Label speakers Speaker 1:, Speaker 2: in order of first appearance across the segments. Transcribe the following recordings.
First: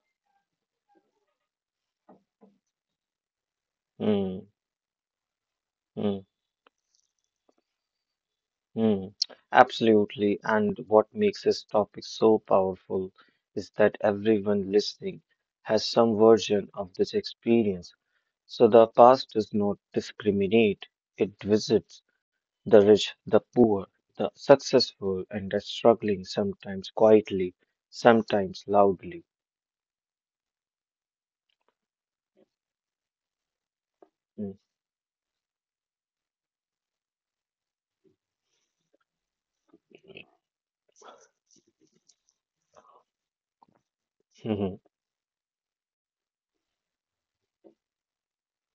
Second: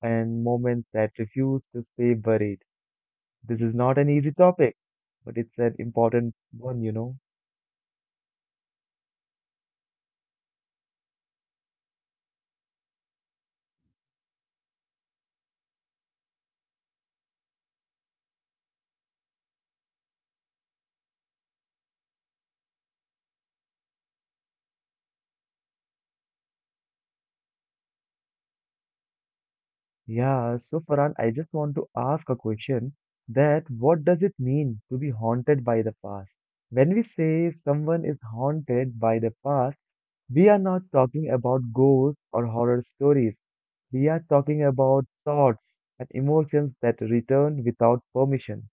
Speaker 1: and moments that refuse to stay buried. This is not an easy
Speaker 2: Hmm.
Speaker 1: topic, but it's an
Speaker 2: Hmm.
Speaker 1: important one.
Speaker 2: Hmm. Absolutely. And what makes this topic so powerful is that everyone listening has some version of this experience. So the past does not discriminate. It visits the rich, the poor, the successful, and the struggling, sometimes quietly, sometimes loudly.
Speaker 1: Yeah, so Farhan, I just want to ask a question that what does it
Speaker 2: Mm,
Speaker 1: mean to be haunted by the past? When we say someone is haunted by the past, we are not talking about ghosts or horror stories. We are talking
Speaker 2: mhm.
Speaker 1: about thoughts and emotions that return without permission,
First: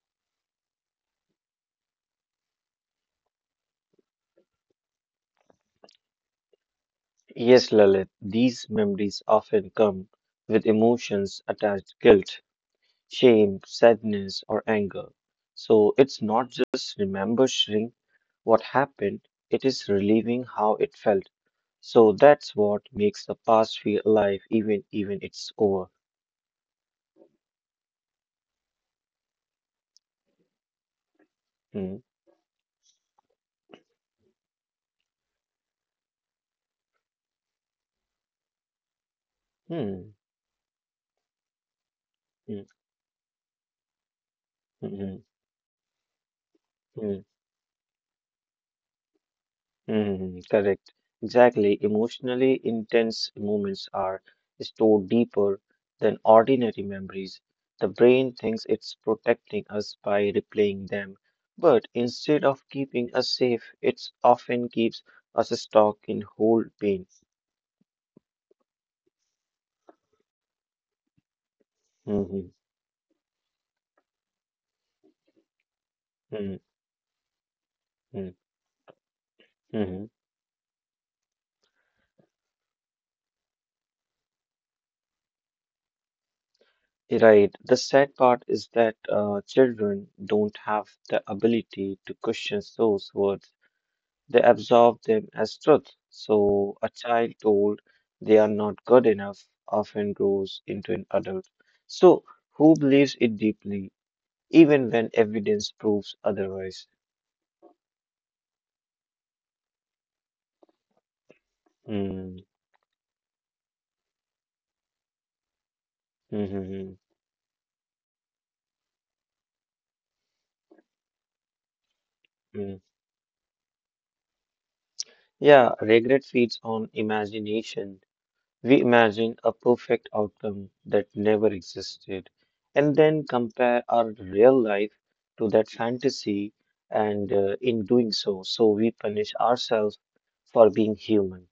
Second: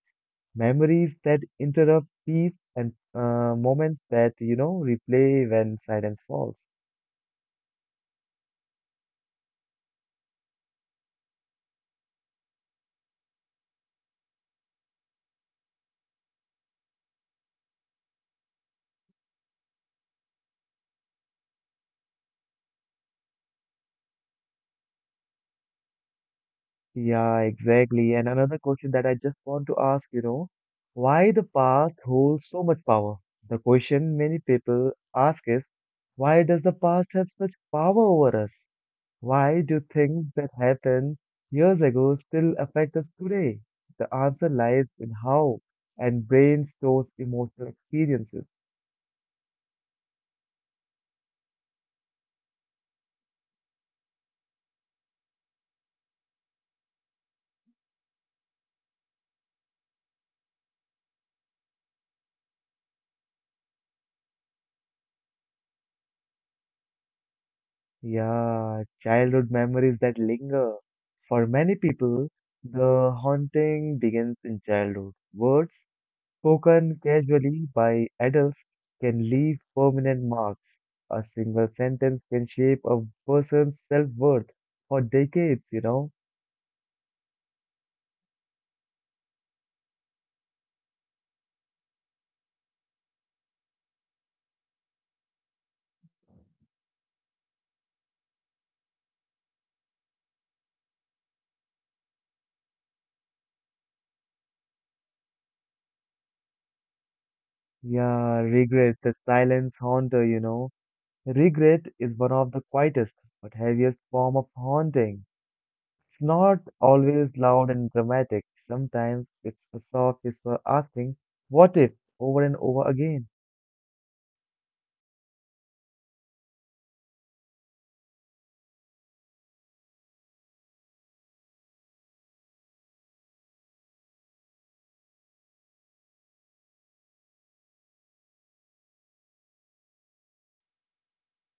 Speaker 1: memories that interrupt peace and moments that replay when silence falls.
Speaker 2: Yes, Lalit, these memories often come with emotions attached guilt, shame, sadness, or anger. So it's not just remembering what happened, it is relieving how it felt. So that's what makes the past feel alive even it's over.
Speaker 1: Yeah, exactly. And another question that I just want to ask, why the
Speaker 2: Hmm.
Speaker 1: past holds so much power? The question many people ask is, why does the past have such power over us? Why do
Speaker 2: Hmm.
Speaker 1: things that happened years ago still
Speaker 2: Hmm.
Speaker 1: affect us today? The answer
Speaker 2: Hmm.
Speaker 1: lies in
Speaker 2: Hmm,
Speaker 1: how and brain stores
Speaker 2: hmm.
Speaker 1: emotional experiences.
Speaker 2: Hmm, correct. Exactly. Emotionally intense moments are stored deeper than ordinary memories. The brain thinks it's protecting us by replaying them, but instead of keeping us safe, it often keeps us stuck in whole pain.
Speaker 1: Yeah, childhood memories that linger. For many people,
Speaker 2: Mhm,
Speaker 1: the haunting begins in childhood. Words
Speaker 2: mhm,
Speaker 1: spoken casually by
Speaker 2: mhm,
Speaker 1: adults can leave
Speaker 2: mhm.
Speaker 1: permanent marks. A single sentence can shape a person's self-worth for decades.
Speaker 2: Right. The sad part is that children don't have the ability to question those words. They absorb them as truth. So, a child told they are not good enough often grows into an adult. So, who believes it deeply, even when evidence proves otherwise?
Speaker 1: Yeah, regret, the silence haunter. Regret is one
Speaker 2: Hmm.
Speaker 1: of the quietest but heaviest form of haunting. It's
Speaker 2: Hmm.
Speaker 1: not
Speaker 2: Hmm, hmm,
Speaker 1: always loud and dramatic. Sometimes it's a soft whisper asking, what if, over and
Speaker 2: hmm.
Speaker 1: over again.
Speaker 2: Yeah, regret feeds on imagination. We imagine a perfect outcome that never existed and then compare our real life to that fantasy, and in doing so, we punish ourselves for being human.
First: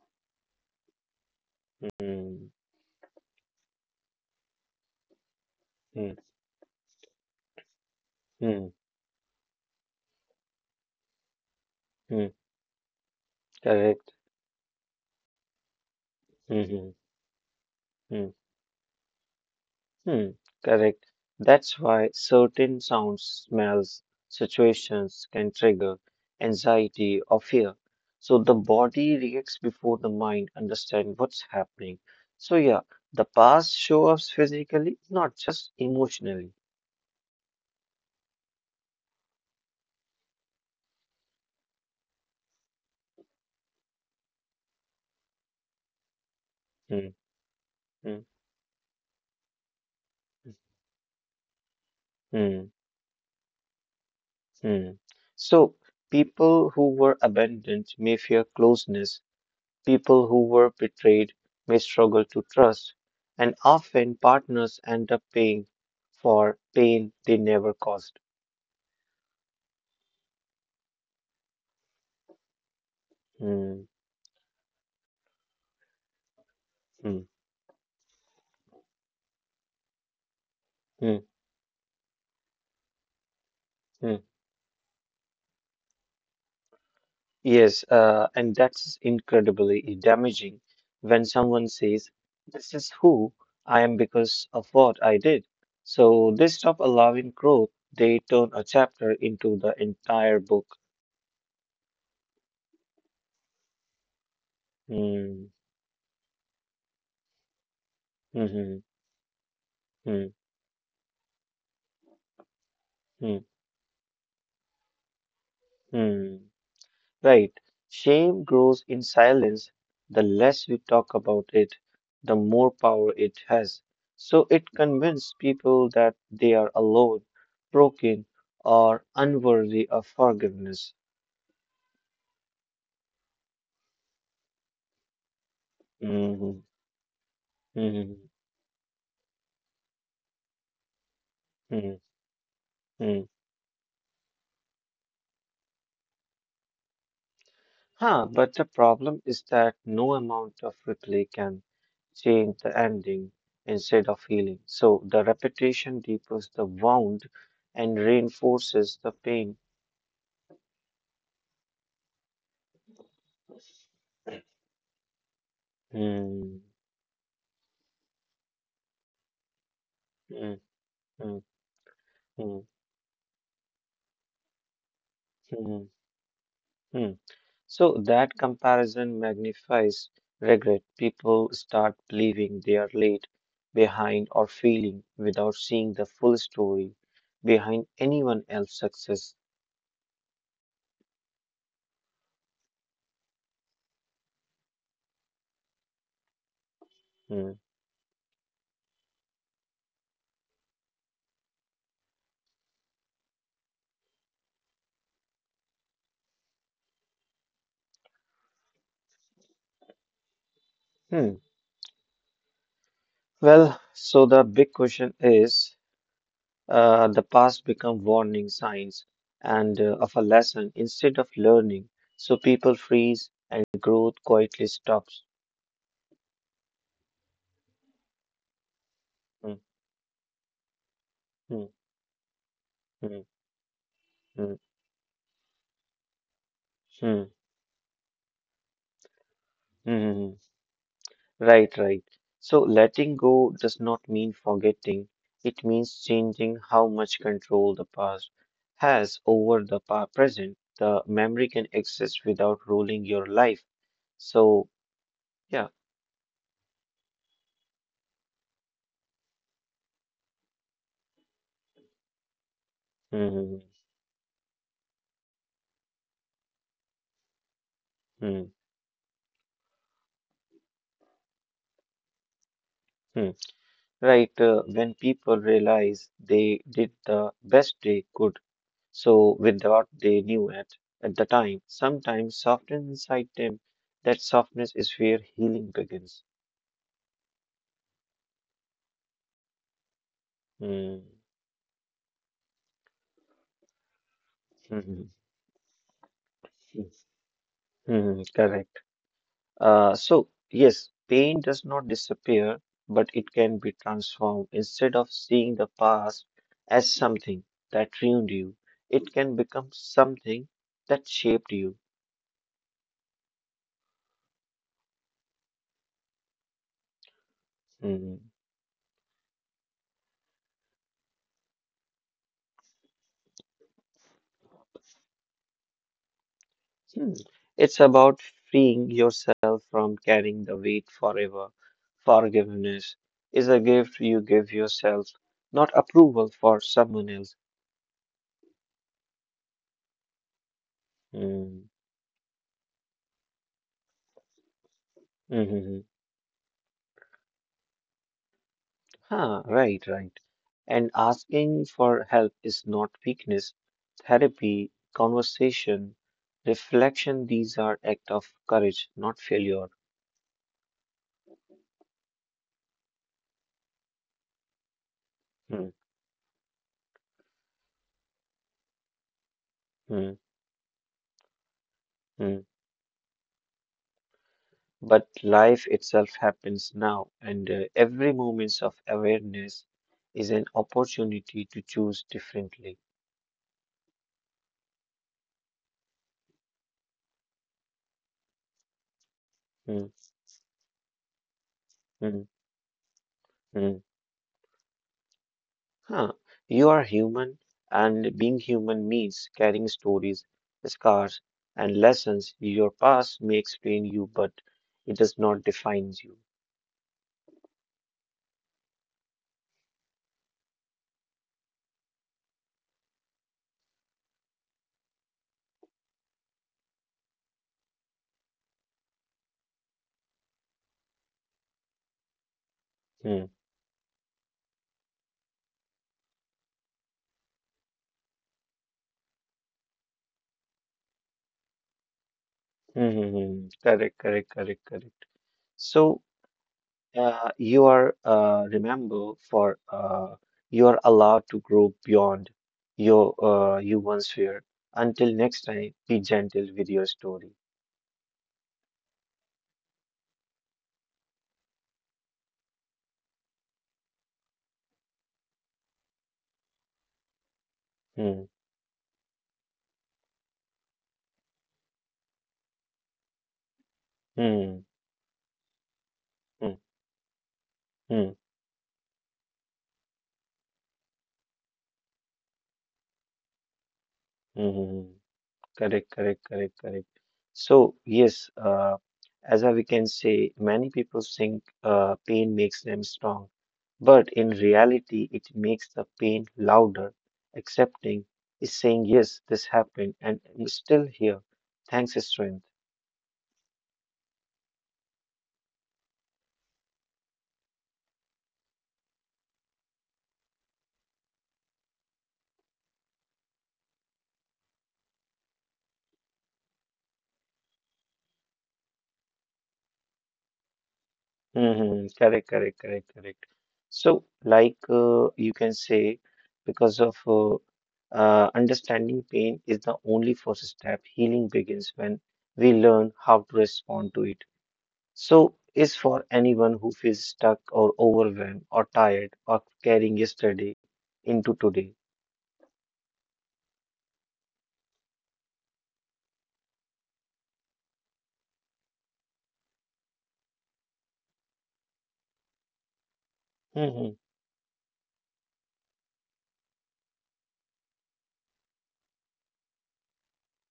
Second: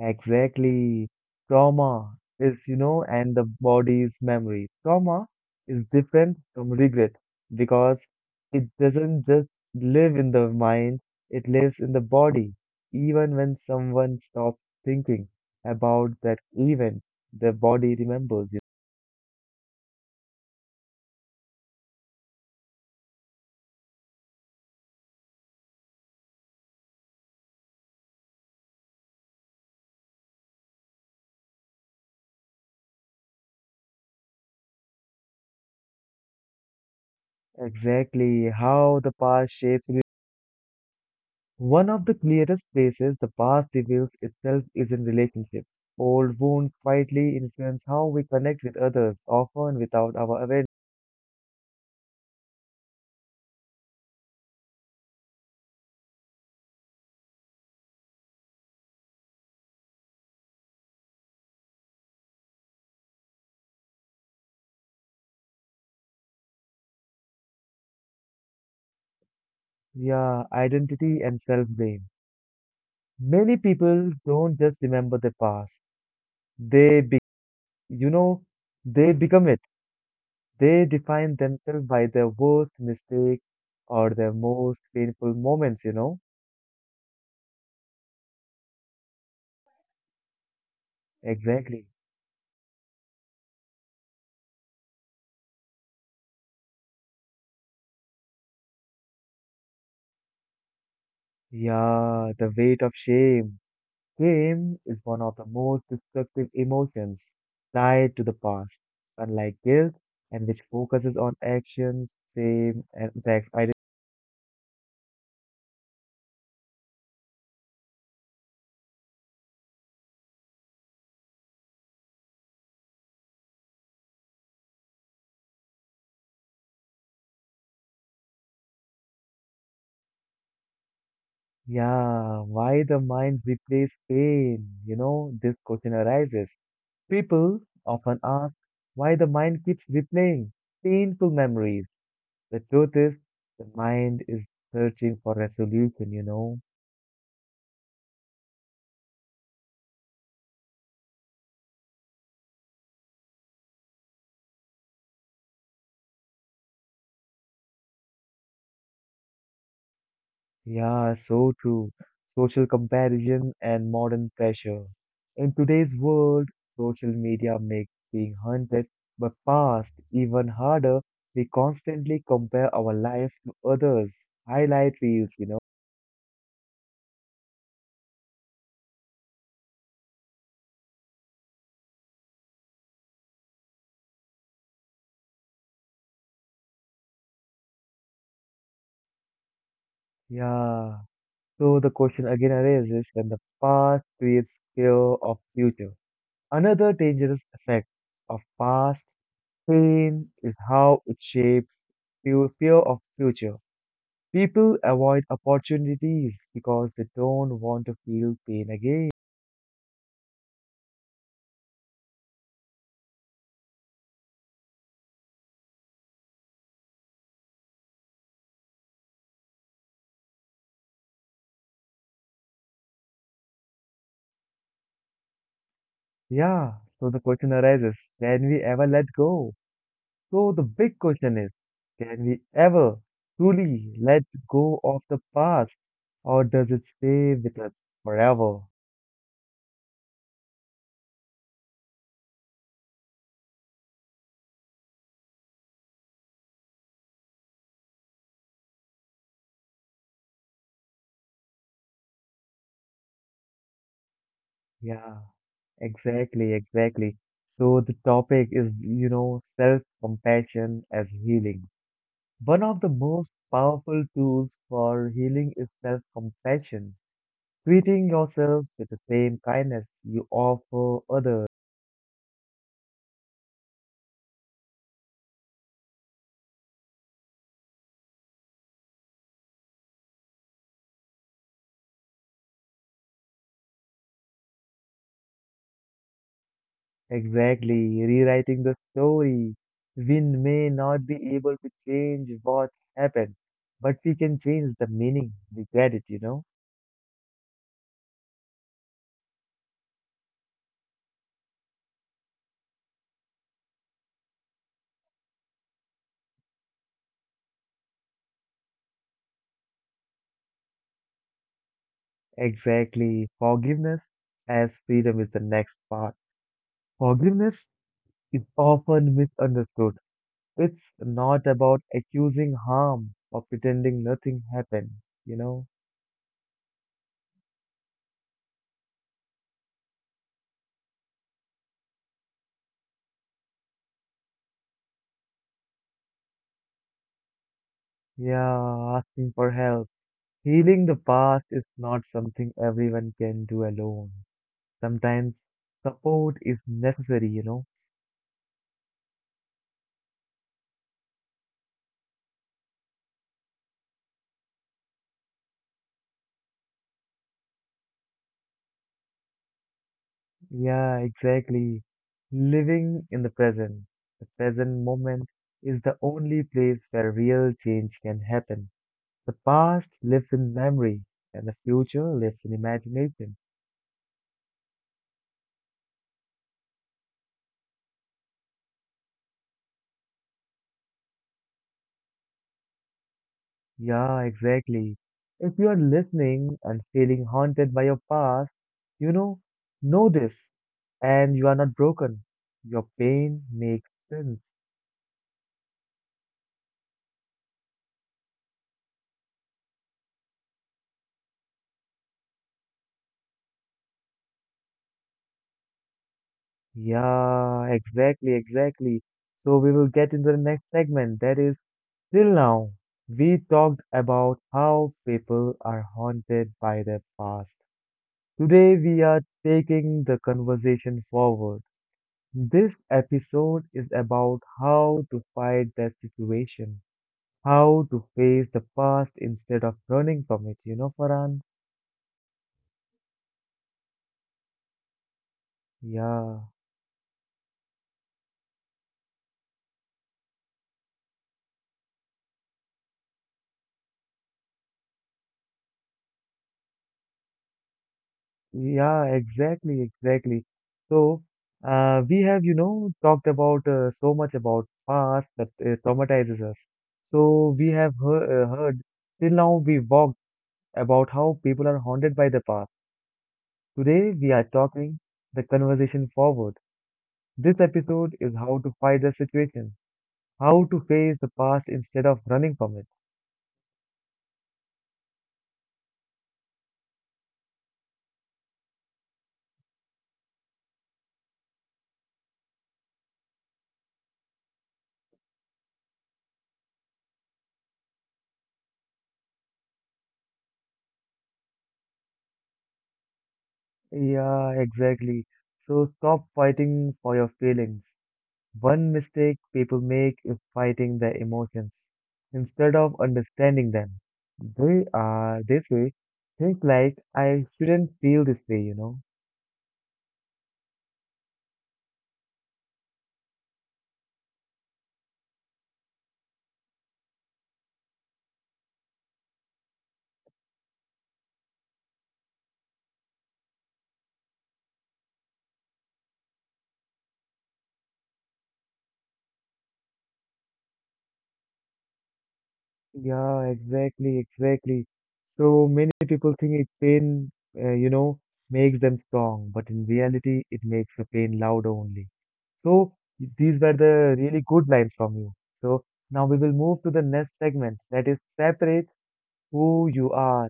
Speaker 1: Exactly. Trauma
Speaker 2: Hmm,
Speaker 1: is, you know, and the body's memory. Trauma is
Speaker 2: hmm,
Speaker 1: different from regret because
Speaker 2: hmm,
Speaker 1: it doesn't just live in the mind, it lives in the
Speaker 2: hmm,
Speaker 1: body. Even when
Speaker 2: correct.
Speaker 1: someone stops thinking about that
Speaker 2: Hmm, hmm,
Speaker 1: event, the body
Speaker 2: hmm.
Speaker 1: remembers.
Speaker 2: Hmm, correct. That's why certain sounds, smells, situations can trigger anxiety or fear. So the body reacts before the mind understands what's happening. So yeah, the past shows up physically, not just emotionally.
Speaker 1: Exactly how the past shapes. One of the clearest places the past reveals itself is in relationships. Old wounds
Speaker 2: Hmm,
Speaker 1: quietly influence how
Speaker 2: hmm,
Speaker 1: we connect with others, often without our awareness.
Speaker 2: hmm, hmm. So people who were abandoned may fear closeness, people who were betrayed may struggle to trust, and often partners end up paying for pain they never caused.
Speaker 1: Yeah, identity and self blame. Many
Speaker 2: Hmm,
Speaker 1: people don't just remember the past. They,
Speaker 2: hmm,
Speaker 1: be- you know, They become it. They
Speaker 2: hmm,
Speaker 1: define themselves by their worst mistakes
Speaker 2: hmm.
Speaker 1: or their most painful moments.
Speaker 2: Yes, and that's incredibly damaging when someone
Speaker 1: Exactly.
Speaker 2: says, "This is who I am because of what I did." So they stop allowing growth, they turn a chapter into the entire book.
Speaker 1: Yeah, the weight of shame. Shame is one
Speaker 2: Hmm,
Speaker 1: of the most destructive emotions tied to the
Speaker 2: hmm,
Speaker 1: past, unlike guilt,
Speaker 2: hmm,
Speaker 1: and which focuses on actions, shame, and
Speaker 2: hmm, hmm.
Speaker 1: impacts. I
Speaker 2: Hmm. Right. Shame grows in silence. The less we talk about it, the more power it has. So it convinces people that they are alone, broken, or unworthy of forgiveness.
Speaker 1: yeah, why the mind replays pain? You know, this question arises.
Speaker 2: Mhm,
Speaker 1: People often
Speaker 2: mhm,
Speaker 1: ask why the mind keeps replaying painful memories.
Speaker 2: mhm,
Speaker 1: The truth is,
Speaker 2: mhm.
Speaker 1: the mind is searching for resolution.
Speaker 2: Huh, but the problem is that no amount of replay can change the ending instead of healing. So the repetition deepens the wound and reinforces the pain.
Speaker 1: Yeah, so true. Social comparison and modern pressure. In today's
Speaker 2: Hmm.
Speaker 1: world, social media makes being hunted but fast even harder.
Speaker 2: Mm,
Speaker 1: We constantly
Speaker 2: mm,
Speaker 1: compare our lives to others. Highlight reels.
Speaker 2: mm, mm. So that comparison magnifies regret. People start believing they are late, behind, or failing without seeing the full story behind anyone else's success.
Speaker 1: Yeah. So the question again arises when the past creates fear of future. Another dangerous
Speaker 2: Mm,
Speaker 1: effect of past pain is how it shapes fear fear of future. People avoid opportunities because they don't want to feel pain again.
Speaker 2: mm. Well, so the big question is, the past become warning signs and of a lesson instead of learning. So people freeze and growth quietly stops.
Speaker 1: Yeah, so the question arises, can we ever let
Speaker 2: Mm,
Speaker 1: go? So the big question is,
Speaker 2: mm,
Speaker 1: can we ever
Speaker 2: mm,
Speaker 1: truly let
Speaker 2: mm,
Speaker 1: go of the past or does it
Speaker 2: mm,
Speaker 1: stay with us forever?
Speaker 2: mm. Mm. Right, right. So letting go does not mean forgetting. It means changing how much control the past has over the present. The memory can exist without ruling your life. So,
Speaker 1: Yeah,
Speaker 2: yeah.
Speaker 1: exactly. So the topic is self-compassion as healing. One of the most
Speaker 2: Hmm,
Speaker 1: powerful tools for healing is self-compassion, treating
Speaker 2: hmm,
Speaker 1: yourself with the same kindness you offer others.
Speaker 2: hmm. Right. When people realize they did the best they could, so with what they knew at the time, sometimes soften inside them. That softness is where healing begins.
Speaker 1: Exactly, rewriting the story. We may
Speaker 2: Hmm.
Speaker 1: not be able to change what happened, but we can change the
Speaker 2: Hmm,
Speaker 1: meaning we get it?
Speaker 2: hmm. Mhm, correct. So, yes, pain does not disappear, but it can be transformed. Instead of seeing the past as something that ruined you, it can become something that shaped you.
Speaker 1: Exactly, forgiveness as freedom is the next part. Forgiveness
Speaker 2: Mhm.
Speaker 1: is often misunderstood. It's not about accusing harm or pretending nothing happened, you know?
Speaker 2: Hmm. It's about freeing yourself from carrying the weight forever. Forgiveness is a gift you give yourself, not approval for someone else.
Speaker 1: Yeah, asking for help. Healing the past is not something everyone can do alone. Sometimes
Speaker 2: Mm-hmm.
Speaker 1: support is necessary?
Speaker 2: Huh, right, right. And asking for help is not weakness. Therapy, conversation, reflection, these are act of courage, not failure.
Speaker 1: Yeah, exactly. Living in the present moment
Speaker 2: Hmm,
Speaker 1: is the only place where real change can happen. The past
Speaker 2: hmm,
Speaker 1: lives in memory and the future
Speaker 2: hmm.
Speaker 1: lives in imagination.
Speaker 2: But life itself happens now, and every moment of awareness is an opportunity to choose differently.
Speaker 1: Yeah, exactly. If you are listening and feeling haunted by your past, you know,
Speaker 2: Hmm,
Speaker 1: know this, and you are not
Speaker 2: hmm,
Speaker 1: broken. Your pain
Speaker 2: hmm.
Speaker 1: makes sense.
Speaker 2: Huh. You are human, and being human means carrying stories, scars, and lessons. Your past may explain you, but it does not define you.
Speaker 1: Yeah, exactly. So we will get into the next segment. That is, till now, we talked about how people are haunted by their past. Today, we are taking the conversation forward. This
Speaker 2: Hmm.
Speaker 1: episode is about how to fight that situation. How to face the past instead of running from it, Farhan?
Speaker 2: Hmm, hmm, hmm. Correct, correct, correct, correct. So,
Speaker 1: Yeah,
Speaker 2: you are remember for you are allowed to grow beyond your you once feared. Until next time, be gentle with your story.
Speaker 1: yeah, exactly. So, we have talked about so much about past that traumatizes us. So, we have
Speaker 2: Hmm.
Speaker 1: heard till now we walked about how people are haunted by the past. Today, we are
Speaker 2: Hmm.
Speaker 1: talking the conversation
Speaker 2: Hmm.
Speaker 1: forward. This
Speaker 2: Hmm.
Speaker 1: episode is how to fight the situation, how to face the past instead of running from it.
Speaker 2: Hmm. Hmm, hmm. Correct, correct, correct, correct. So, yes, as we can say, many people think pain makes them strong, but in reality, it makes the pain louder. Accepting is saying, yes, this happened, and I'm still here. Thanks, strength.
Speaker 1: Yeah, exactly. So stop fighting for your feelings. One mistake people make is fighting their emotions instead of understanding them. They are this way, think like I shouldn't feel this way.
Speaker 2: Mm-hmm. Correct, correct, correct, correct. So, like you can say, because of understanding pain is the only first step. Healing begins when we learn how to respond to it. So, is for anyone who feels stuck or overwhelmed or tired or carrying yesterday into today.
Speaker 1: Yeah, exactly. So many people think it pain, uh, you know, makes them strong, but in reality, it makes the pain loud only. So these were
Speaker 2: Mm-hmm.
Speaker 1: the really good lines from you. So now we will move to the next segment that is separate who you are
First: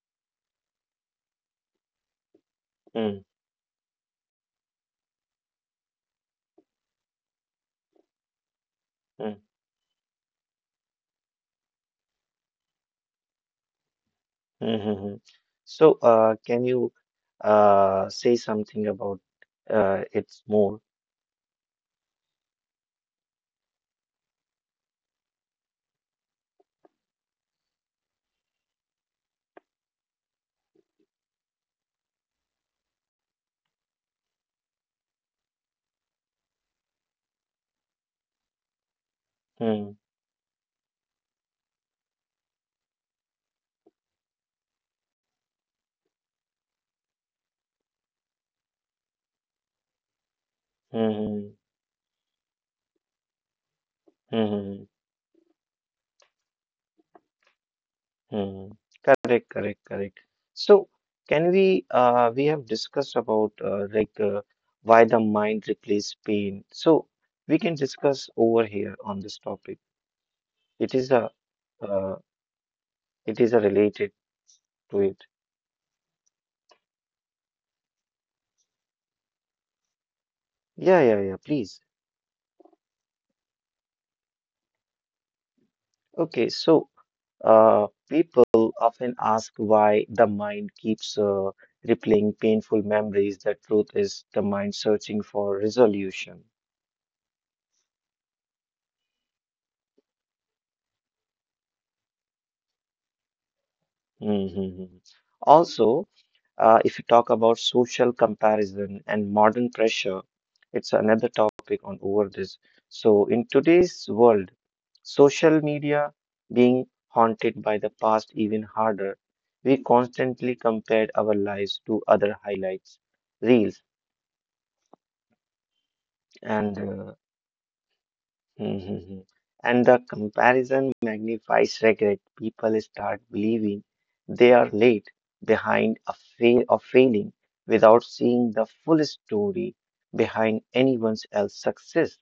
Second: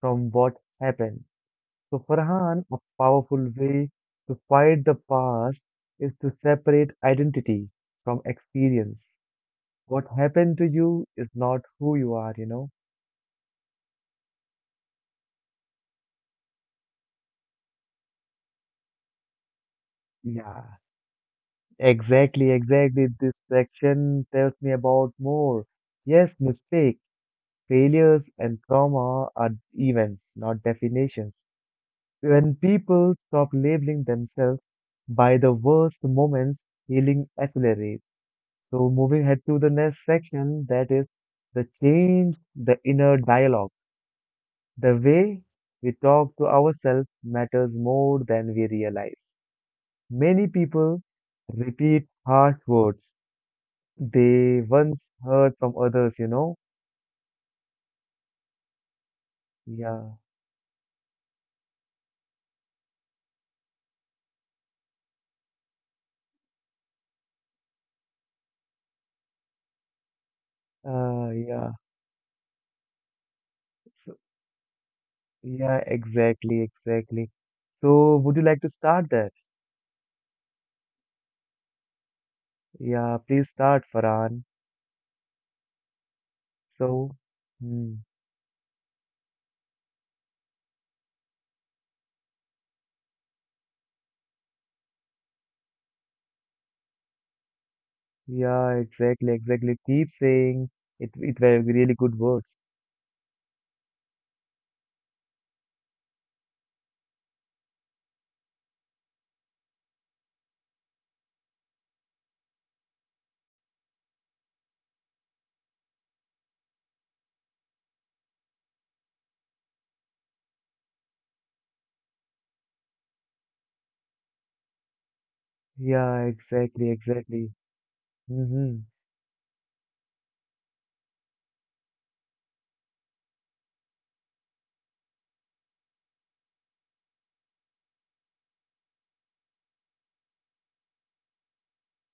Speaker 1: from what happened. So Farhan, a
Speaker 2: Mm-hmm.
Speaker 1: powerful way to fight the past is to separate identity from experience. What happened to you is not who you are.
Speaker 2: Mm-hmm. So, can you say something about it
Speaker 1: Yeah.
Speaker 2: more?
Speaker 1: Exactly. This section tells me about more. Yes, mistakes, failures, and trauma are events, not definitions. When people stop labeling themselves by the worst moments, healing accelerates. So, moving ahead to the
Speaker 2: Mm-hmm.
Speaker 1: next section, that is the change, the inner dialogue. The way we talk to ourselves matters more than we realize. Many people
Speaker 2: Mm-hmm.
Speaker 1: repeat harsh words they
Speaker 2: Mm-hmm.
Speaker 1: once heard from others?
Speaker 2: Hmm, hmm, hmm. Correct, correct, correct.
Speaker 1: Yeah.
Speaker 2: So, can we have discussed about like why the mind replaces pain. So, we can discuss over here on this topic. It is a,
Speaker 1: Uh, yeah.
Speaker 2: uh, it is a related
Speaker 1: So,
Speaker 2: to it.
Speaker 1: yeah, exactly, exactly. So, would you like to start that?
Speaker 2: Yeah, yeah, yeah, please.
Speaker 1: Yeah, please start, Farhan.
Speaker 2: Okay, so
Speaker 1: So, hmm,
Speaker 2: people often ask why the mind keeps replaying painful memories. The truth is the mind searching for resolution.
Speaker 1: yeah, exactly. Keep saying it, were really good words.
Speaker 2: Mm-hmm. Also, if you talk about social comparison and modern pressure, it's another topic on over this. So in today's world, social media being haunted by the past even harder, we constantly compared our lives to other highlights, reels,
Speaker 1: Yeah,
Speaker 2: and
Speaker 1: exactly, exactly. Mm-hmm.
Speaker 2: Mhm. And the comparison magnifies regret. People start believing they are late behind a fail of failing without seeing the full story behind anyone else's success.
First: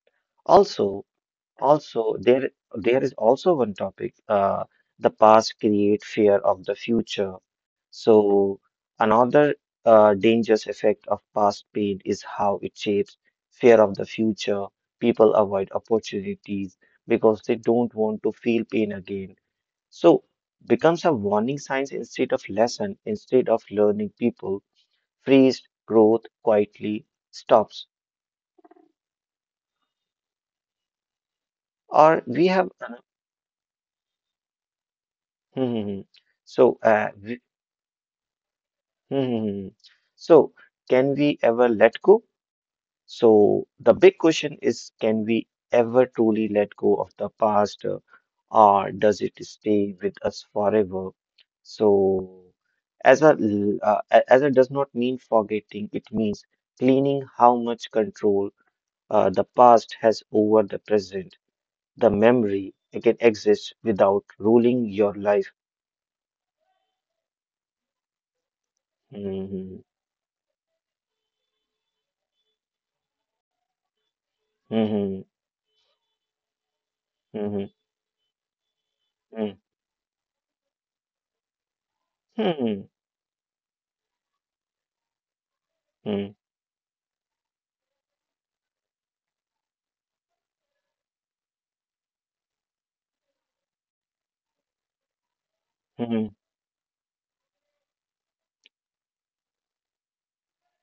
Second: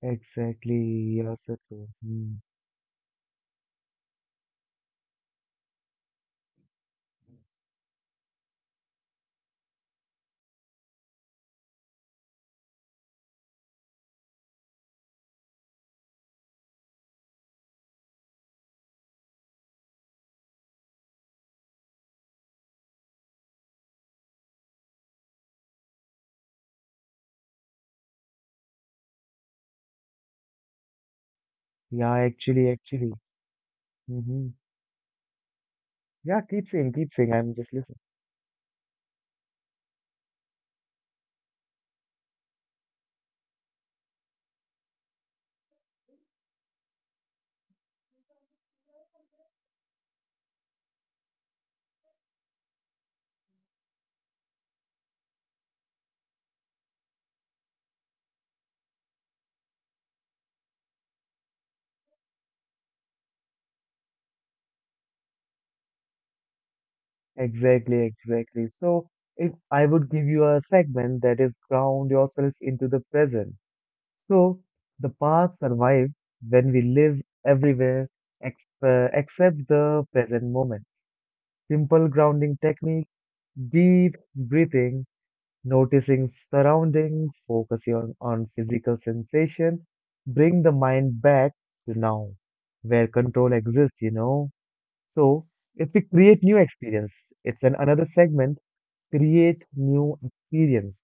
Speaker 1: Exactly,
Speaker 2: Also,
Speaker 1: yes, that's true.
Speaker 2: also,
Speaker 1: Hmm.
Speaker 2: there is also one topic. The past create fear of the future. So another dangerous effect of past pain is how it shapes fear of the future. People avoid opportunities because they don't want to feel pain again. So becomes a warning signs instead of lesson. Instead of learning, people freeze growth quietly stops.
Speaker 1: Yeah,
Speaker 2: Or we
Speaker 1: actually,
Speaker 2: have.
Speaker 1: actually. Mm-hmm. Yeah, keep
Speaker 2: So,
Speaker 1: saying, keep saying. I'm just listening.
Speaker 2: Hmm. So, can we ever let go? So, the big question is, can we ever truly let go of the past, or does it stay with us forever? So, as a does not mean forgetting, it means cleaning how much control the past has over the present. The memory it can exist without ruling your life.
Speaker 1: Exactly. So, if I
Speaker 2: Hmm.
Speaker 1: would give you a segment that is ground yourself into the present. So, the
Speaker 2: Hmm.
Speaker 1: past survives when we live
Speaker 2: Hmm.
Speaker 1: everywhere ex except
Speaker 2: Hmm.
Speaker 1: the present moment. Simple grounding
Speaker 2: Hmm. Hmm.
Speaker 1: technique, deep breathing, noticing
Speaker 2: Hmm.
Speaker 1: surroundings, focusing on physical sensation, bring the mind back to now, where control exists. So, if we create
Speaker 2: Hmm.
Speaker 1: new experience, it's an another segment create new experience.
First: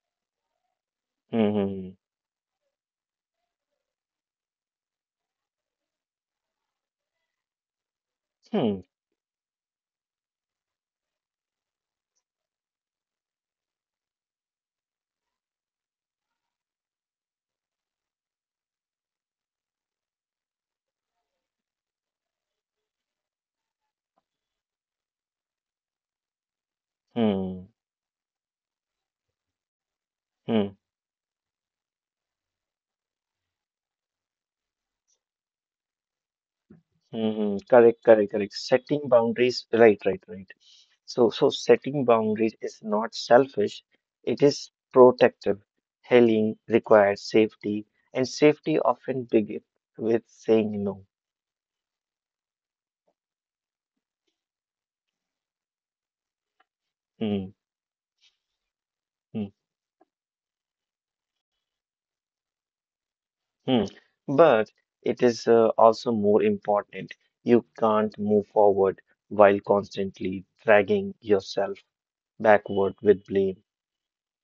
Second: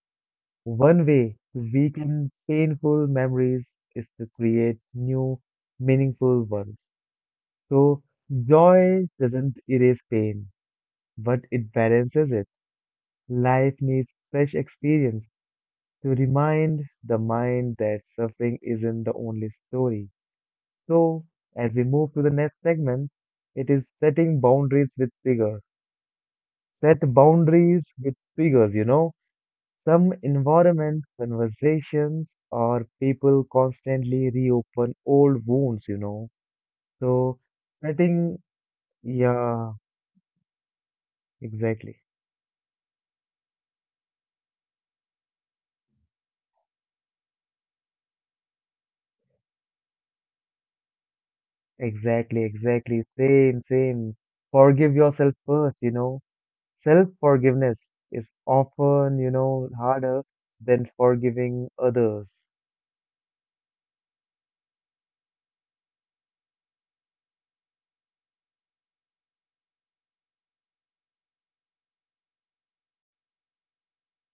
Speaker 1: One way we
Speaker 2: Mm-hmm.
Speaker 1: can painful memories is to create new meaningful ones. So
Speaker 2: Hmm.
Speaker 1: joy doesn't erase pain, but it balances it. Life needs fresh experience to remind the mind that suffering isn't the only story. So as we move to the next segment, it is setting boundaries with figure. Set
Speaker 2: Hmm. Hmm.
Speaker 1: boundaries with figures. Some
Speaker 2: Hmm.
Speaker 1: environments, conversations, or people constantly reopen old wounds.
Speaker 2: Hmm.
Speaker 1: So,
Speaker 2: Hmm. Correct, correct,
Speaker 1: setting,
Speaker 2: correct. Setting boundaries,
Speaker 1: yeah,
Speaker 2: right, right, right. So setting
Speaker 1: exactly,
Speaker 2: boundaries is not selfish, it is protective. Healing requires safety, and safety often begins with saying no.
Speaker 1: exactly. Same. Forgive yourself first.
Speaker 2: Hmm.
Speaker 1: Self-forgiveness is often, you
Speaker 2: Hmm.
Speaker 1: know, harder than forgiving others.
Speaker 2: Hmm. But it is also more important. You can't move forward while constantly dragging yourself backward with blame.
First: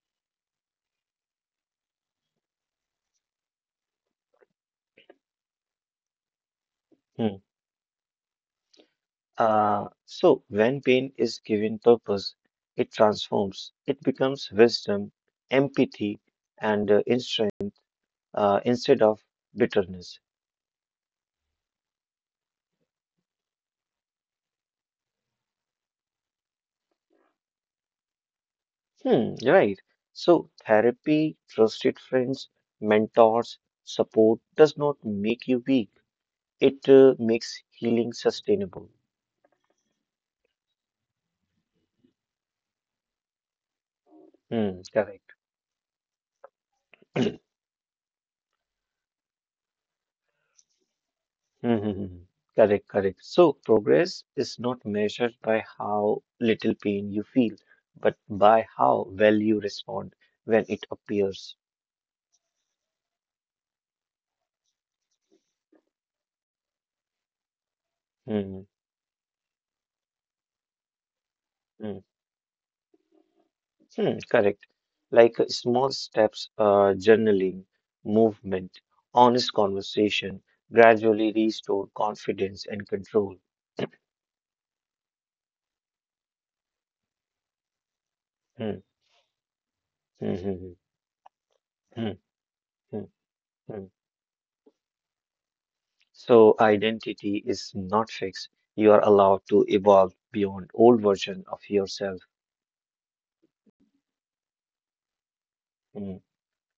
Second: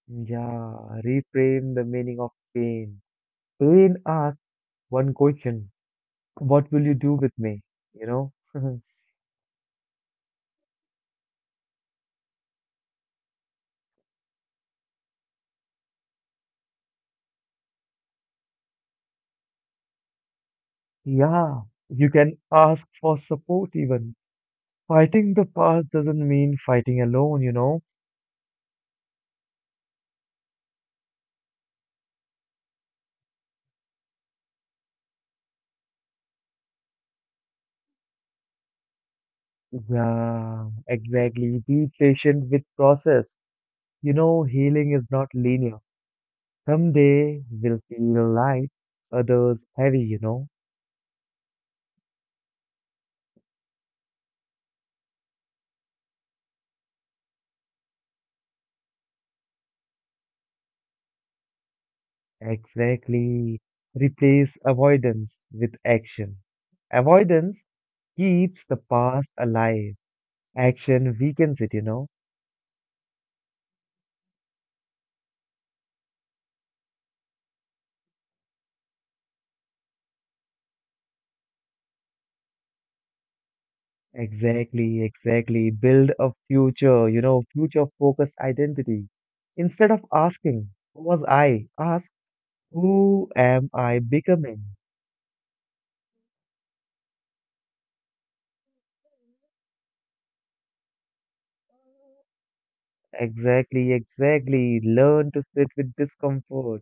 Speaker 1: Yeah, reframe the meaning of pain. Pain asks one question, what will you do
Speaker 2: Hmm.
Speaker 1: with me? You know?
Speaker 2: So, when pain is given purpose, it transforms, it becomes wisdom, empathy, and insight instead of bitterness.
Speaker 1: Yeah, you can ask for support even. Fighting the past doesn't mean fighting alone.
Speaker 2: Hmm, right. So, therapy, trusted friends, mentors, support does not make you weak, it makes healing sustainable.
Speaker 1: Yeah, exactly. Be patient with process. You know,
Speaker 2: Hmm,
Speaker 1: healing is not
Speaker 2: correct.
Speaker 1: linear. Some day will feel light, others heavy.
Speaker 2: Hmm. Correct, correct. So progress is not measured by how little pain you feel, but by how well you respond when it appears.
Speaker 1: Exactly. Replace avoidance with action. Avoidance keeps
Speaker 2: Mm-hmm.
Speaker 1: the past alive. Action weakens it, you
Speaker 2: Mm-hmm.
Speaker 1: know.
Speaker 2: Hmm, correct. Like small steps, journaling, movement, honest conversation gradually restore confidence and control.
Speaker 1: Exactly. Build a future, future focused
Speaker 2: Hmm,
Speaker 1: identity. Instead of asking,
Speaker 2: mm-hmm.
Speaker 1: who was I? Ask,
Speaker 2: Hmm, hmm,
Speaker 1: who am
Speaker 2: hmm.
Speaker 1: I becoming?
Speaker 2: So identity is not fixed. You are allowed to evolve beyond old version of yourself.
Speaker 1: Exactly. Learn to sit with
Speaker 2: Mm,
Speaker 1: discomfort.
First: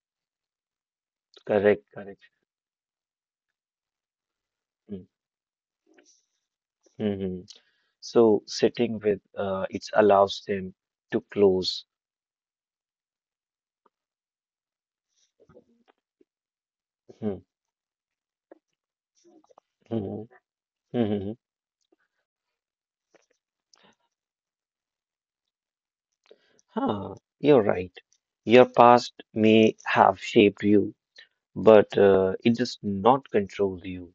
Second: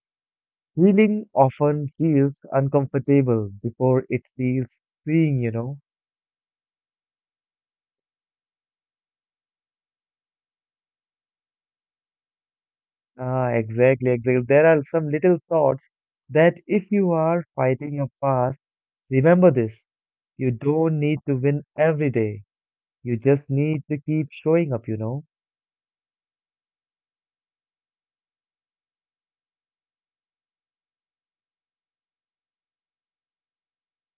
Speaker 1: Healing
Speaker 2: correct,
Speaker 1: often
Speaker 2: correct.
Speaker 1: feels uncomfortable before it feels
Speaker 2: Mm,
Speaker 1: freeing.
Speaker 2: hmm. So sitting with it allows them to close.
Speaker 1: Ah, exactly. There are some little thoughts that if you
Speaker 2: Hmm.
Speaker 1: are fighting your past, remember this.
Speaker 2: Hmm,
Speaker 1: You don't need
Speaker 2: hmm.
Speaker 1: to win every day. You just need to keep showing up.
Speaker 2: Huh, you're right. Your past may have shaped you, but it does not control you.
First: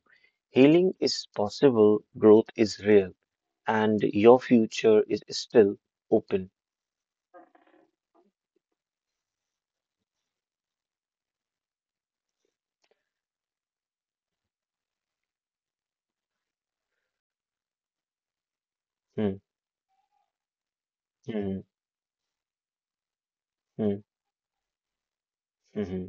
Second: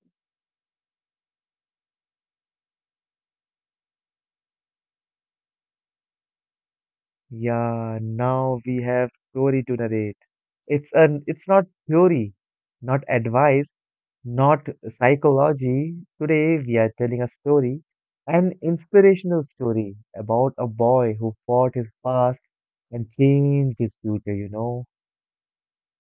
Speaker 2: Healing is possible, growth is real, and your future is still open.
Speaker 1: Yeah, now we have story to narrate. It's not theory, not advice, not psychology. Today we are telling a story, an
Speaker 2: Hmm.
Speaker 1: inspirational story about a boy who
Speaker 2: Mm-hmm.
Speaker 1: fought his past and changed
Speaker 2: Mm-hmm,
Speaker 1: his future.
Speaker 2: mm-hmm.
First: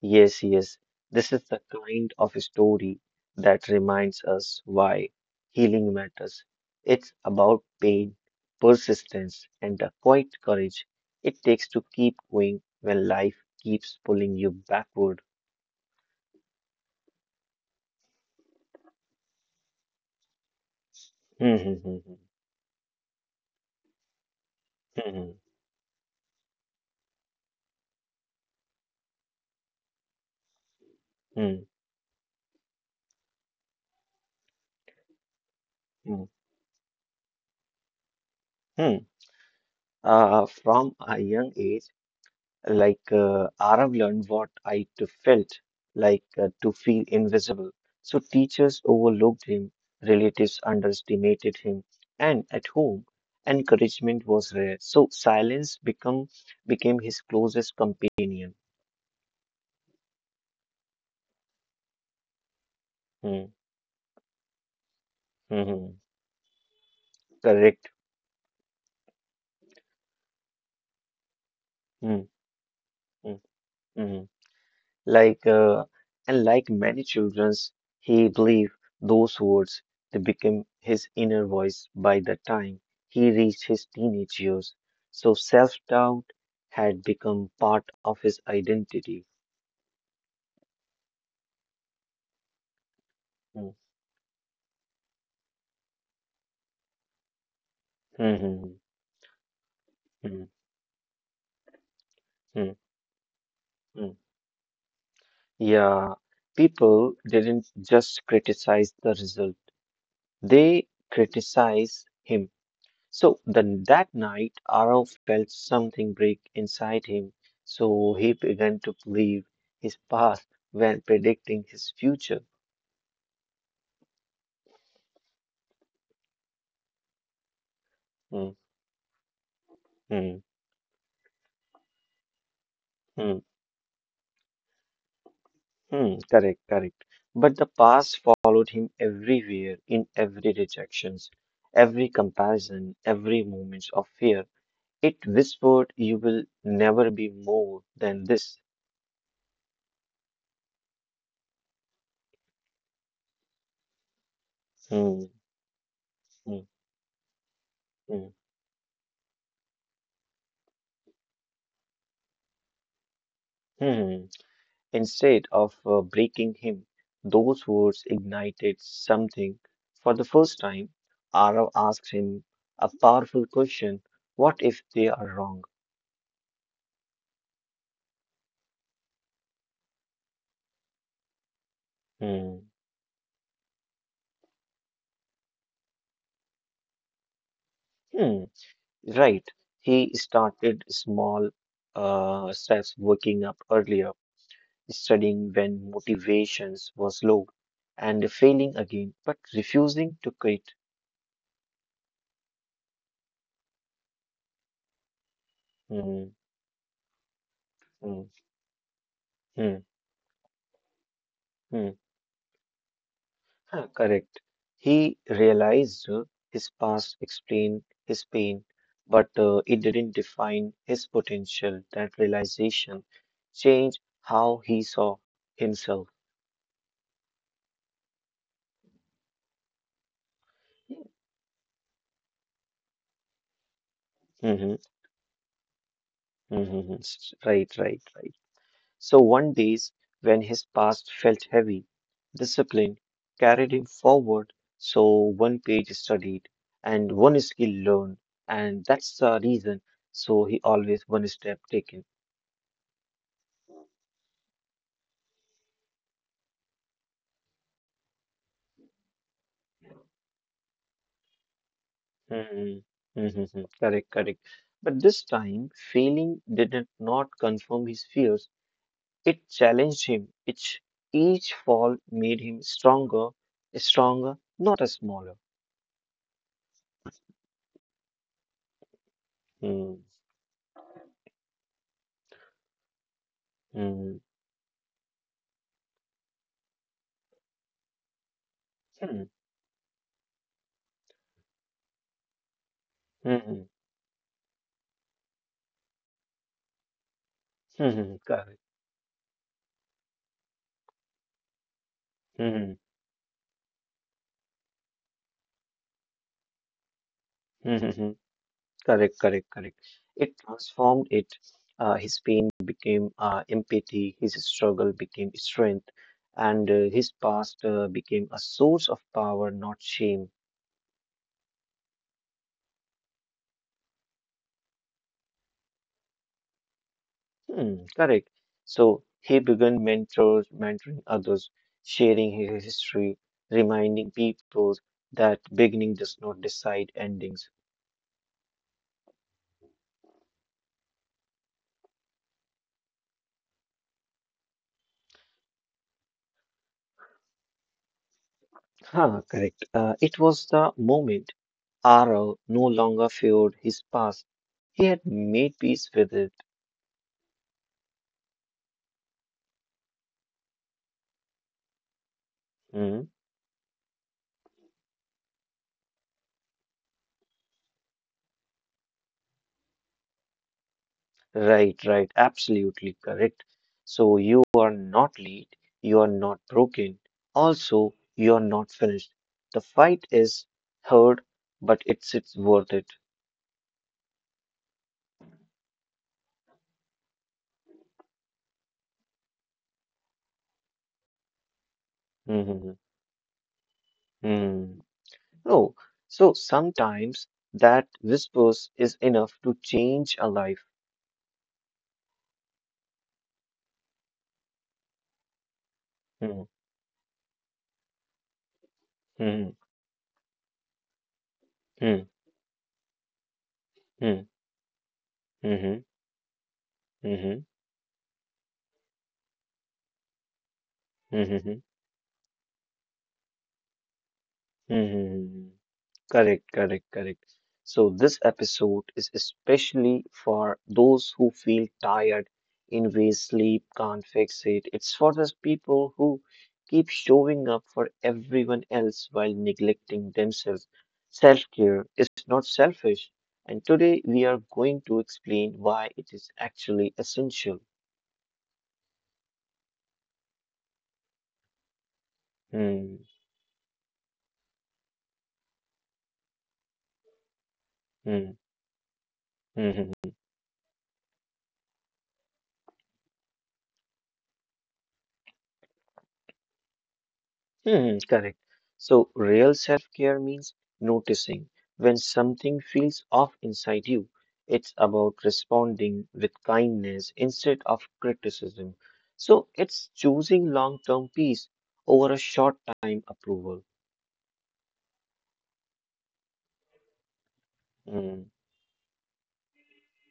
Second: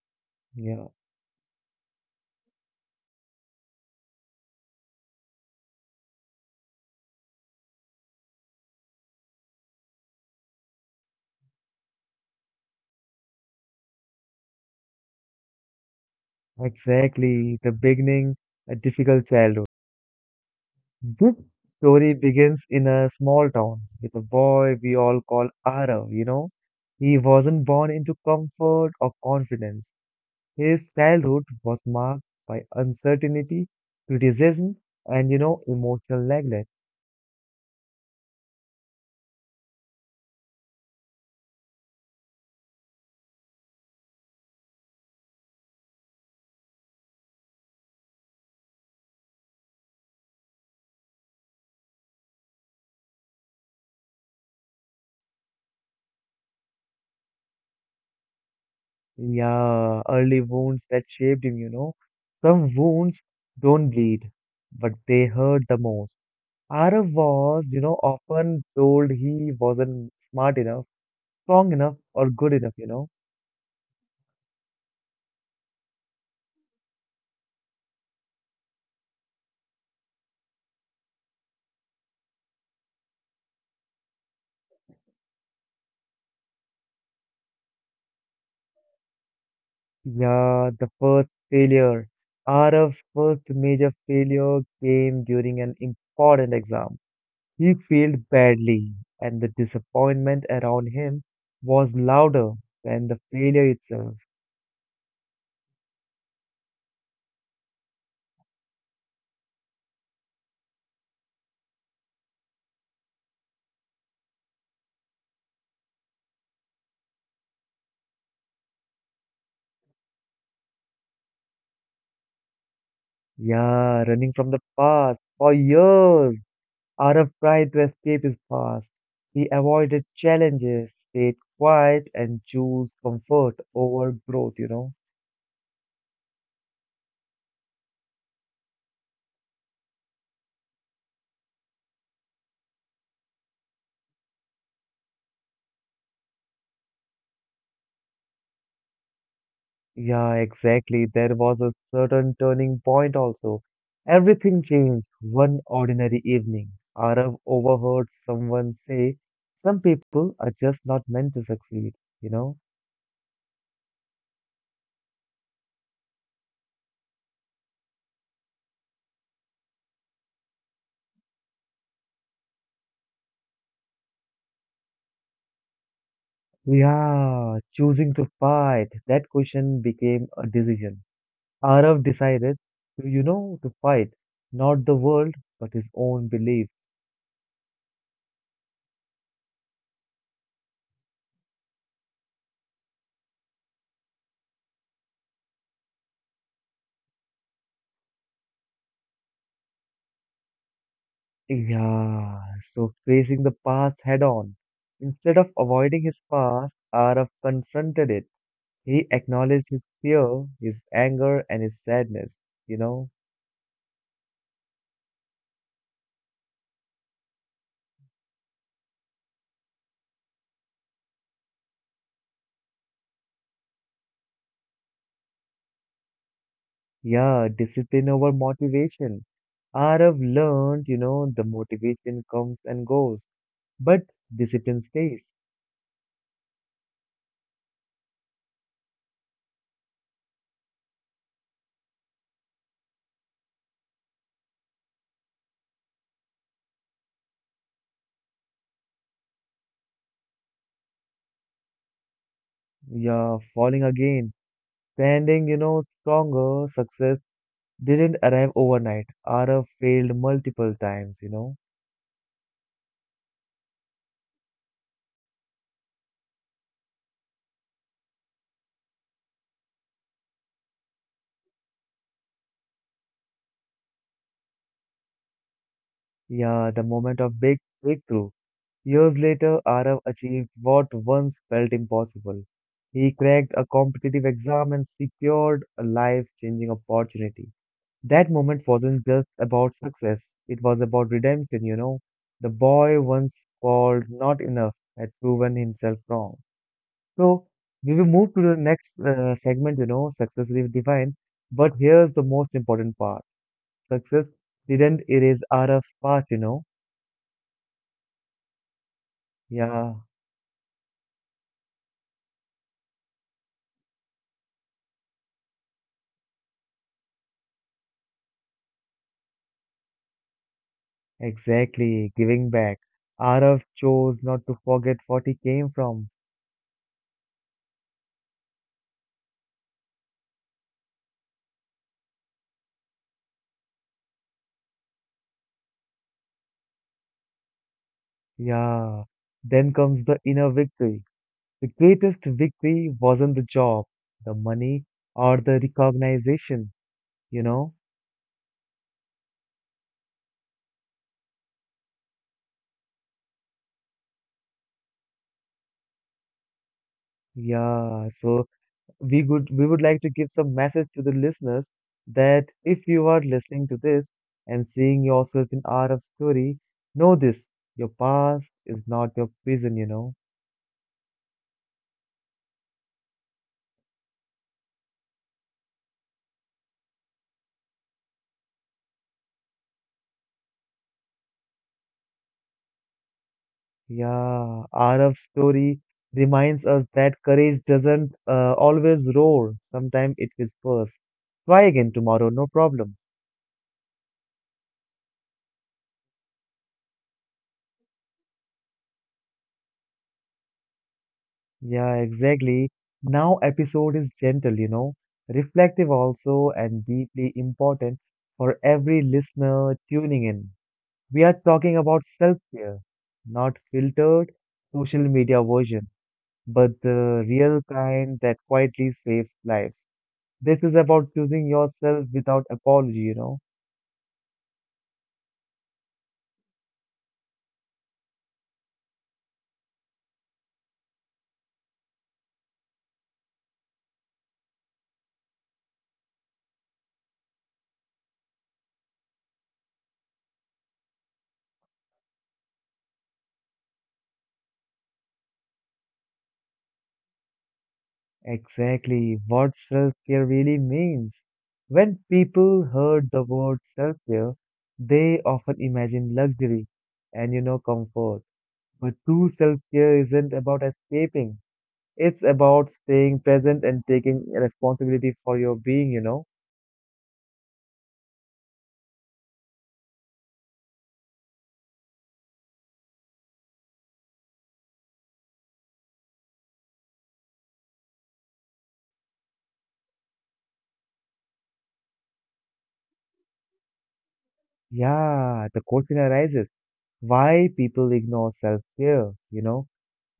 Speaker 2: Yes, yes.
Speaker 1: Yeah,
Speaker 2: This is the kind of story that reminds us why healing matters. It's about pain, persistence, and the quiet courage it takes to keep going when life keeps pulling you backward.
Speaker 1: exactly. The beginning, a difficult childhood. This
Speaker 2: Hmm, hmm,
Speaker 1: story
Speaker 2: hmm,
Speaker 1: begins in a small town with a boy we all
Speaker 2: hmm,
Speaker 1: call Arav. He wasn't born into comfort or confidence. His childhood
Speaker 2: hmm, hmm,
Speaker 1: was marked by uncertainty, criticism, and emotional
Speaker 2: hmm,
Speaker 1: neglect.
Speaker 2: hmm. From a young age, like Arav learned what I to felt like to feel invisible. So teachers overlooked him, relatives underestimated him, and at home, encouragement was rare. So silence become became his closest companion.
Speaker 1: Yeah, early wounds that shaped him. Some wounds
Speaker 2: Hmm,
Speaker 1: don't bleed, but they hurt
Speaker 2: hmm,
Speaker 1: the
Speaker 2: hmm.
Speaker 1: most. Arav was
Speaker 2: Correct.
Speaker 1: often told he wasn't smart enough, strong enough, or
Speaker 2: Hmm,
Speaker 1: good enough.
Speaker 2: hmm, hmm. Like uh, and like many childrens, he believed those words. They became his inner voice by the time he reached his teenage years. So self-doubt had become part of his identity.
Speaker 1: Yeah, the first failure. Arav's first
Speaker 2: Mm,
Speaker 1: major failure came during an important exam. He failed
Speaker 2: mm, mm,
Speaker 1: badly, and the disappointment
Speaker 2: mm,
Speaker 1: around him was louder
Speaker 2: mm,
Speaker 1: than the failure itself.
Speaker 2: mm. Yeah, people didn't just criticize the result; they criticized him. So then that night, Arav felt something break inside him, so he began to believe his past when predicting his future.
Speaker 1: Yeah, running from the past. For years, Arav tried to escape his
Speaker 2: Hmm,
Speaker 1: past. He avoided
Speaker 2: hmm,
Speaker 1: challenges, stayed quiet, and chose
Speaker 2: hmm,
Speaker 1: comfort over growth.
Speaker 2: hmm, correct, correct. But the past followed him everywhere, in every rejections, every comparison, every moment of fear. It whispered, "You will never be more than this."
Speaker 1: Yeah, exactly. There was a certain turning point also. Everything changed
Speaker 2: Hmm,
Speaker 1: one ordinary
Speaker 2: hmm,
Speaker 1: evening. Arav overheard
Speaker 2: hmm,
Speaker 1: someone say, "Some people are just not meant to succeed," you know?
Speaker 2: hmm. Hmm. Instead of breaking him, those words ignited something. For the first time, Arav asked him a powerful question: what if they are wrong?
Speaker 1: Yeah, choosing to fight. That question became a decision. Arav decided
Speaker 2: Hmm.
Speaker 1: to fight, not the world, but his own belief.
Speaker 2: Hmm. Right. He started small steps, waking up earlier, studying when motivations was low, and failing again, but refusing to quit.
Speaker 1: Yeah, so facing the past head on. Instead of avoiding his
Speaker 2: Hmm.
Speaker 1: past, Arav confronted
Speaker 2: Hmm.
Speaker 1: it. He acknowledged
Speaker 2: Hmm.
Speaker 1: his fear, his anger, and his
Speaker 2: Hmm.
Speaker 1: sadness. You know,
Speaker 2: Huh, correct. He realized his past explained his pain, but it didn't define his potential. That realization changed how he saw himself.
Speaker 1: yeah, discipline over motivation. Arav learned, the motivation comes and goes, but
Speaker 2: Mm-hmm,
Speaker 1: discipline stays.
Speaker 2: mm-hmm, right, right, right. So one days when his past felt heavy, discipline carried him forward. So one page studied and one skill learned, and that's the reason. So he always one step taken.
Speaker 1: Yeah, falling again, standing, stronger. Success didn't arrive overnight. Arav failed multiple times.
Speaker 2: Mm, mm, mm, mm. Correct, correct. But this time, failing did not confirm his fears. It challenged him. Each fall made him stronger, stronger, not a smaller.
Speaker 1: Yeah, the moment of big breakthrough. Years later, Arav
Speaker 2: Mm,
Speaker 1: achieved what once felt impossible. He cracked a competitive
Speaker 2: mm,
Speaker 1: exam and secured a life-changing opportunity. That moment wasn't just
Speaker 2: mm,
Speaker 1: about success, it was about redemption. The boy once
Speaker 2: mm,
Speaker 1: called not enough had proven himself wrong. So,
Speaker 2: mm,
Speaker 1: we will
Speaker 2: mm,
Speaker 1: move to the
Speaker 2: correct.
Speaker 1: next segment, success is defined. But here's the most
Speaker 2: Mm,
Speaker 1: important part. Success didn't erase Araf's past.
Speaker 2: mm, mm, mm. Correct, correct, correct.
Speaker 1: Yeah,
Speaker 2: It transformed it. His pain became empathy, his struggle became strength, and his past became a source of power, not shame.
Speaker 1: exactly, giving back. Arav chose not to forget what he came from.
Speaker 2: Hmm, correct. So he began mentors, mentoring others, sharing his history, reminding people that beginning does not decide endings.
Speaker 1: Yeah. Then comes the inner victory. The greatest victory wasn't the job, the money, or the recognition, you know?
Speaker 2: Huh, correct. It was the moment Arrow no longer feared his past. He had made peace with it.
Speaker 1: Yeah. So we would like to give some message to the listeners that if
Speaker 2: Hmm?
Speaker 1: you are listening to this and seeing yourself in Arav's story, know this, your past is not your prison.
Speaker 2: Right, right, absolutely correct. So you are not late, you are not broken, also you are not finished. The fight is hard, but it's worth it.
Speaker 1: Yeah, Araf's story reminds us that courage doesn't always roar. Sometimes it whispers. Try again tomorrow, no
Speaker 2: Mm-hmm.
Speaker 1: problem.
Speaker 2: Mm-hmm. Oh, so sometimes that whispers is enough to change a life.
Speaker 1: Yeah, exactly. Now episode is gentle, reflective
Speaker 2: Mm-hmm.
Speaker 1: also and deeply important for every
Speaker 2: Mm-hmm.
Speaker 1: listener tuning in. We are talking about
Speaker 2: Mm-hmm.
Speaker 1: self-care, not filtered social media
Speaker 2: Mm-hmm.
Speaker 1: version, but the
Speaker 2: Mm-hmm.
Speaker 1: real kind that quietly saves lives. This is about choosing
Speaker 2: Mm-hmm.
Speaker 1: yourself without apology.
Speaker 2: Mm-hmm, mm-hmm. Correct, correct, correct. So this episode is especially for those who feel tired in ways sleep can't fix it. It's for those people who keep showing up for everyone else while neglecting themselves. Self care is not selfish. And today we are going to explain why it is actually essential.
Speaker 1: Exactly what self care really means. When people
Speaker 2: Hmm,
Speaker 1: heard the word self care, they often imagine luxury and comfort.
Speaker 2: hmm,
Speaker 1: But true self
Speaker 2: hmm,
Speaker 1: care
Speaker 2: hmm,
Speaker 1: isn't about escaping, it's about staying present and taking responsibility for your being.
Speaker 2: hmm, correct. So real self care means noticing when something feels off inside you. It's about responding with kindness instead of criticism. So it's choosing long term peace over a short time approval.
Speaker 1: Yeah, the question arises why people ignore
Speaker 2: Hmm,
Speaker 1: self care.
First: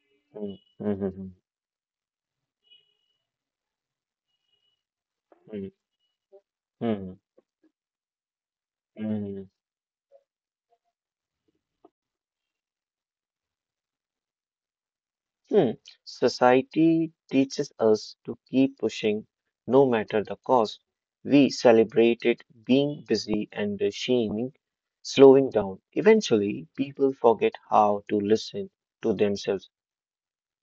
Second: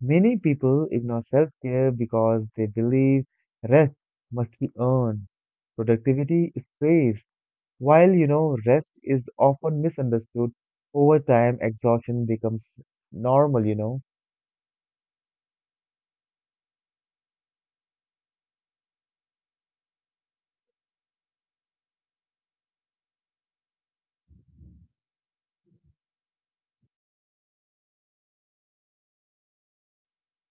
Speaker 1: Many
Speaker 2: hmm,
Speaker 1: people
Speaker 2: hmm,
Speaker 1: ignore
Speaker 2: hmm,
Speaker 1: self-care because they believe rest must be earned.
Speaker 2: hmm,
Speaker 1: Productivity is
Speaker 2: hmm,
Speaker 1: praised, while rest
Speaker 2: hmm,
Speaker 1: is
Speaker 2: hmm.
Speaker 1: often misunderstood. Over time, exhaustion becomes normal.
Speaker 2: Hmm. Society teaches us to keep pushing no matter the cost. We celebrated being busy and shaming slowing down. Eventually, people forget how to listen to themselves.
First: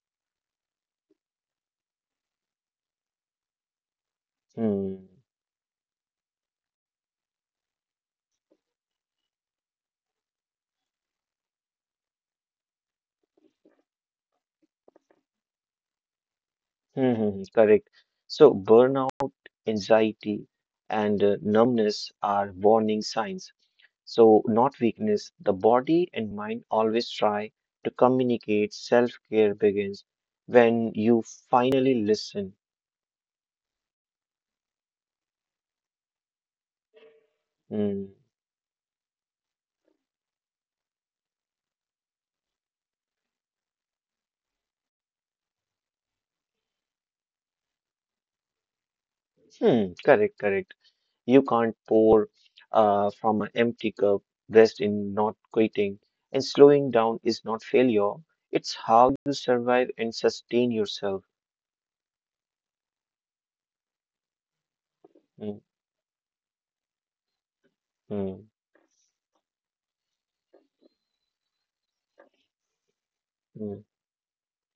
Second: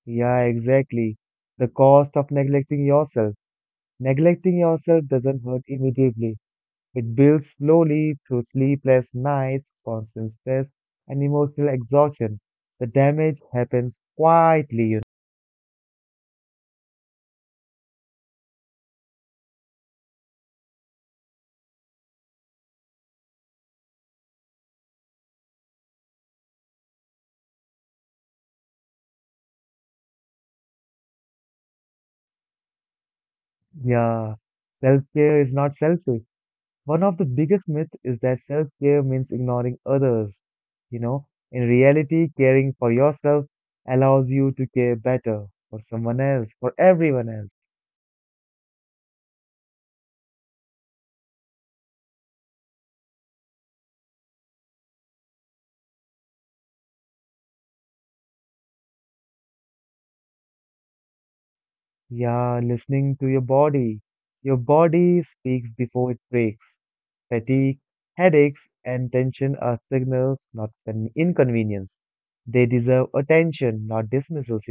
Speaker 1: Yeah, exactly. The cost of neglecting yourself. Neglecting yourself
Speaker 2: Hmm.
Speaker 1: doesn't hurt immediately. It builds slowly through sleepless nights, constant stress, and emotional exhaustion. The damage happens quietly, you
Speaker 2: Hmm. Hmm, hmm, correct. So burnout, anxiety, and numbness are warning signs. So not weakness, the body and mind always try to communicate. Self care begins when you finally listen.
Speaker 1: Yeah, self-care is not selfish. One of the biggest myths
Speaker 2: Hmm.
Speaker 1: is that self-care means ignoring others. You know, in reality, caring for yourself allows you to care better for someone else, for everyone else.
Speaker 2: Hmm. Correct, correct. You can't pour from an empty cup, rest in not quitting. And slowing down is not failure, it's how you survive and sustain yourself.
Speaker 1: Yeah, listening to your body. Your body
Speaker 2: Hmm.
Speaker 1: speaks before it breaks. Fatigue,
Speaker 2: Hmm.
Speaker 1: headaches, and tension are signals, not an inconvenience. They deserve
Speaker 2: Hmm.
Speaker 1: attention, not dismissals.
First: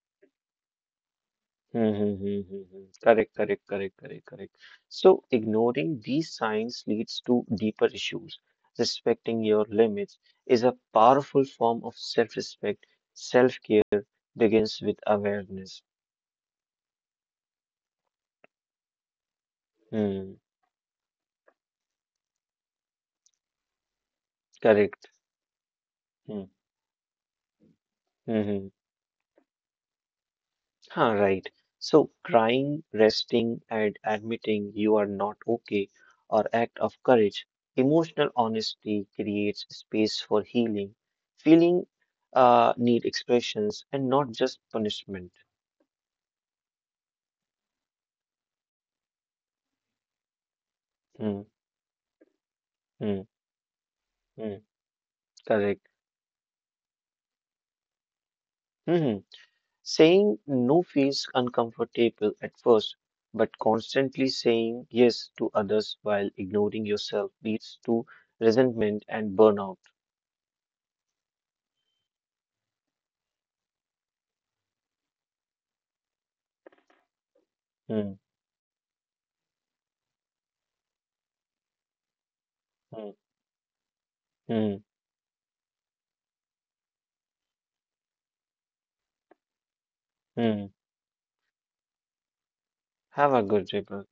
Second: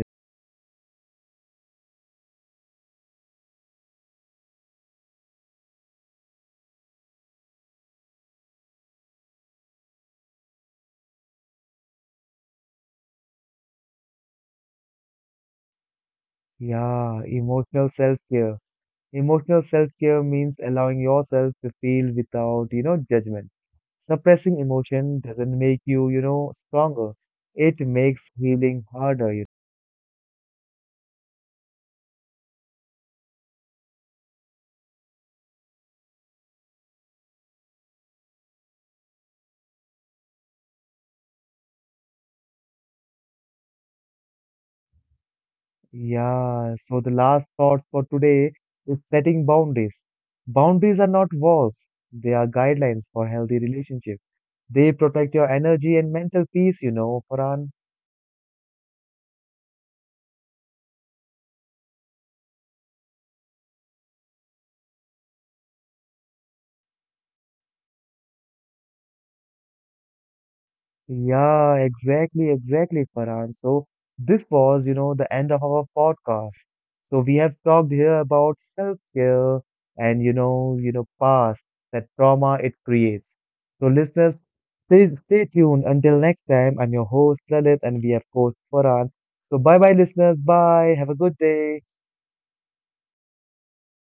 Speaker 2: Hmm, hmm, hmm, hmm, hmm. Correct, correct, correct, correct, correct. So ignoring these signs leads to deeper issues. Respecting your limits is a powerful form of self-respect. Self-care begins with awareness.
Speaker 1: Yeah, emotional self-care. Emotional self-care
Speaker 2: Hmm,
Speaker 1: means allowing yourself to feel without judgment. Suppressing
Speaker 2: correct.
Speaker 1: emotion doesn't make you, you
Speaker 2: Hmm,
Speaker 1: know, stronger. It makes
Speaker 2: hmm, hmm.
Speaker 1: healing harder. You
Speaker 2: Huh, right. So crying, resting, and admitting you are not okay are act of courage. Emotional honesty creates space for healing. Feeling need expressions and not just punishment.
Speaker 1: Yeah, so the last thought for today is setting boundaries. Boundaries are not
Speaker 2: Hmm,
Speaker 1: walls, they are guidelines
Speaker 2: hmm,
Speaker 1: for healthy relationships.
Speaker 2: hmm.
Speaker 1: They protect your
Speaker 2: Correct.
Speaker 1: energy and mental peace, Farhan.
Speaker 2: Hmm. Saying no feels uncomfortable at first, but constantly saying yes to others while ignoring yourself leads to resentment and burnout.
Speaker 1: Yeah, exactly, exactly, Farhan. So this was, the end of our podcast. So we have talked
Speaker 2: Hmm,
Speaker 1: here about self-care and past, that trauma it
Speaker 2: hmm,
Speaker 1: creates. So listeners,
Speaker 2: hmm,
Speaker 1: stay tuned until next time. I'm your host, Lalit, and we have host Farhan. So bye bye, listeners.
Speaker 2: hmm.
Speaker 1: Bye. Have a good day.
Speaker 2: Have a good reboot.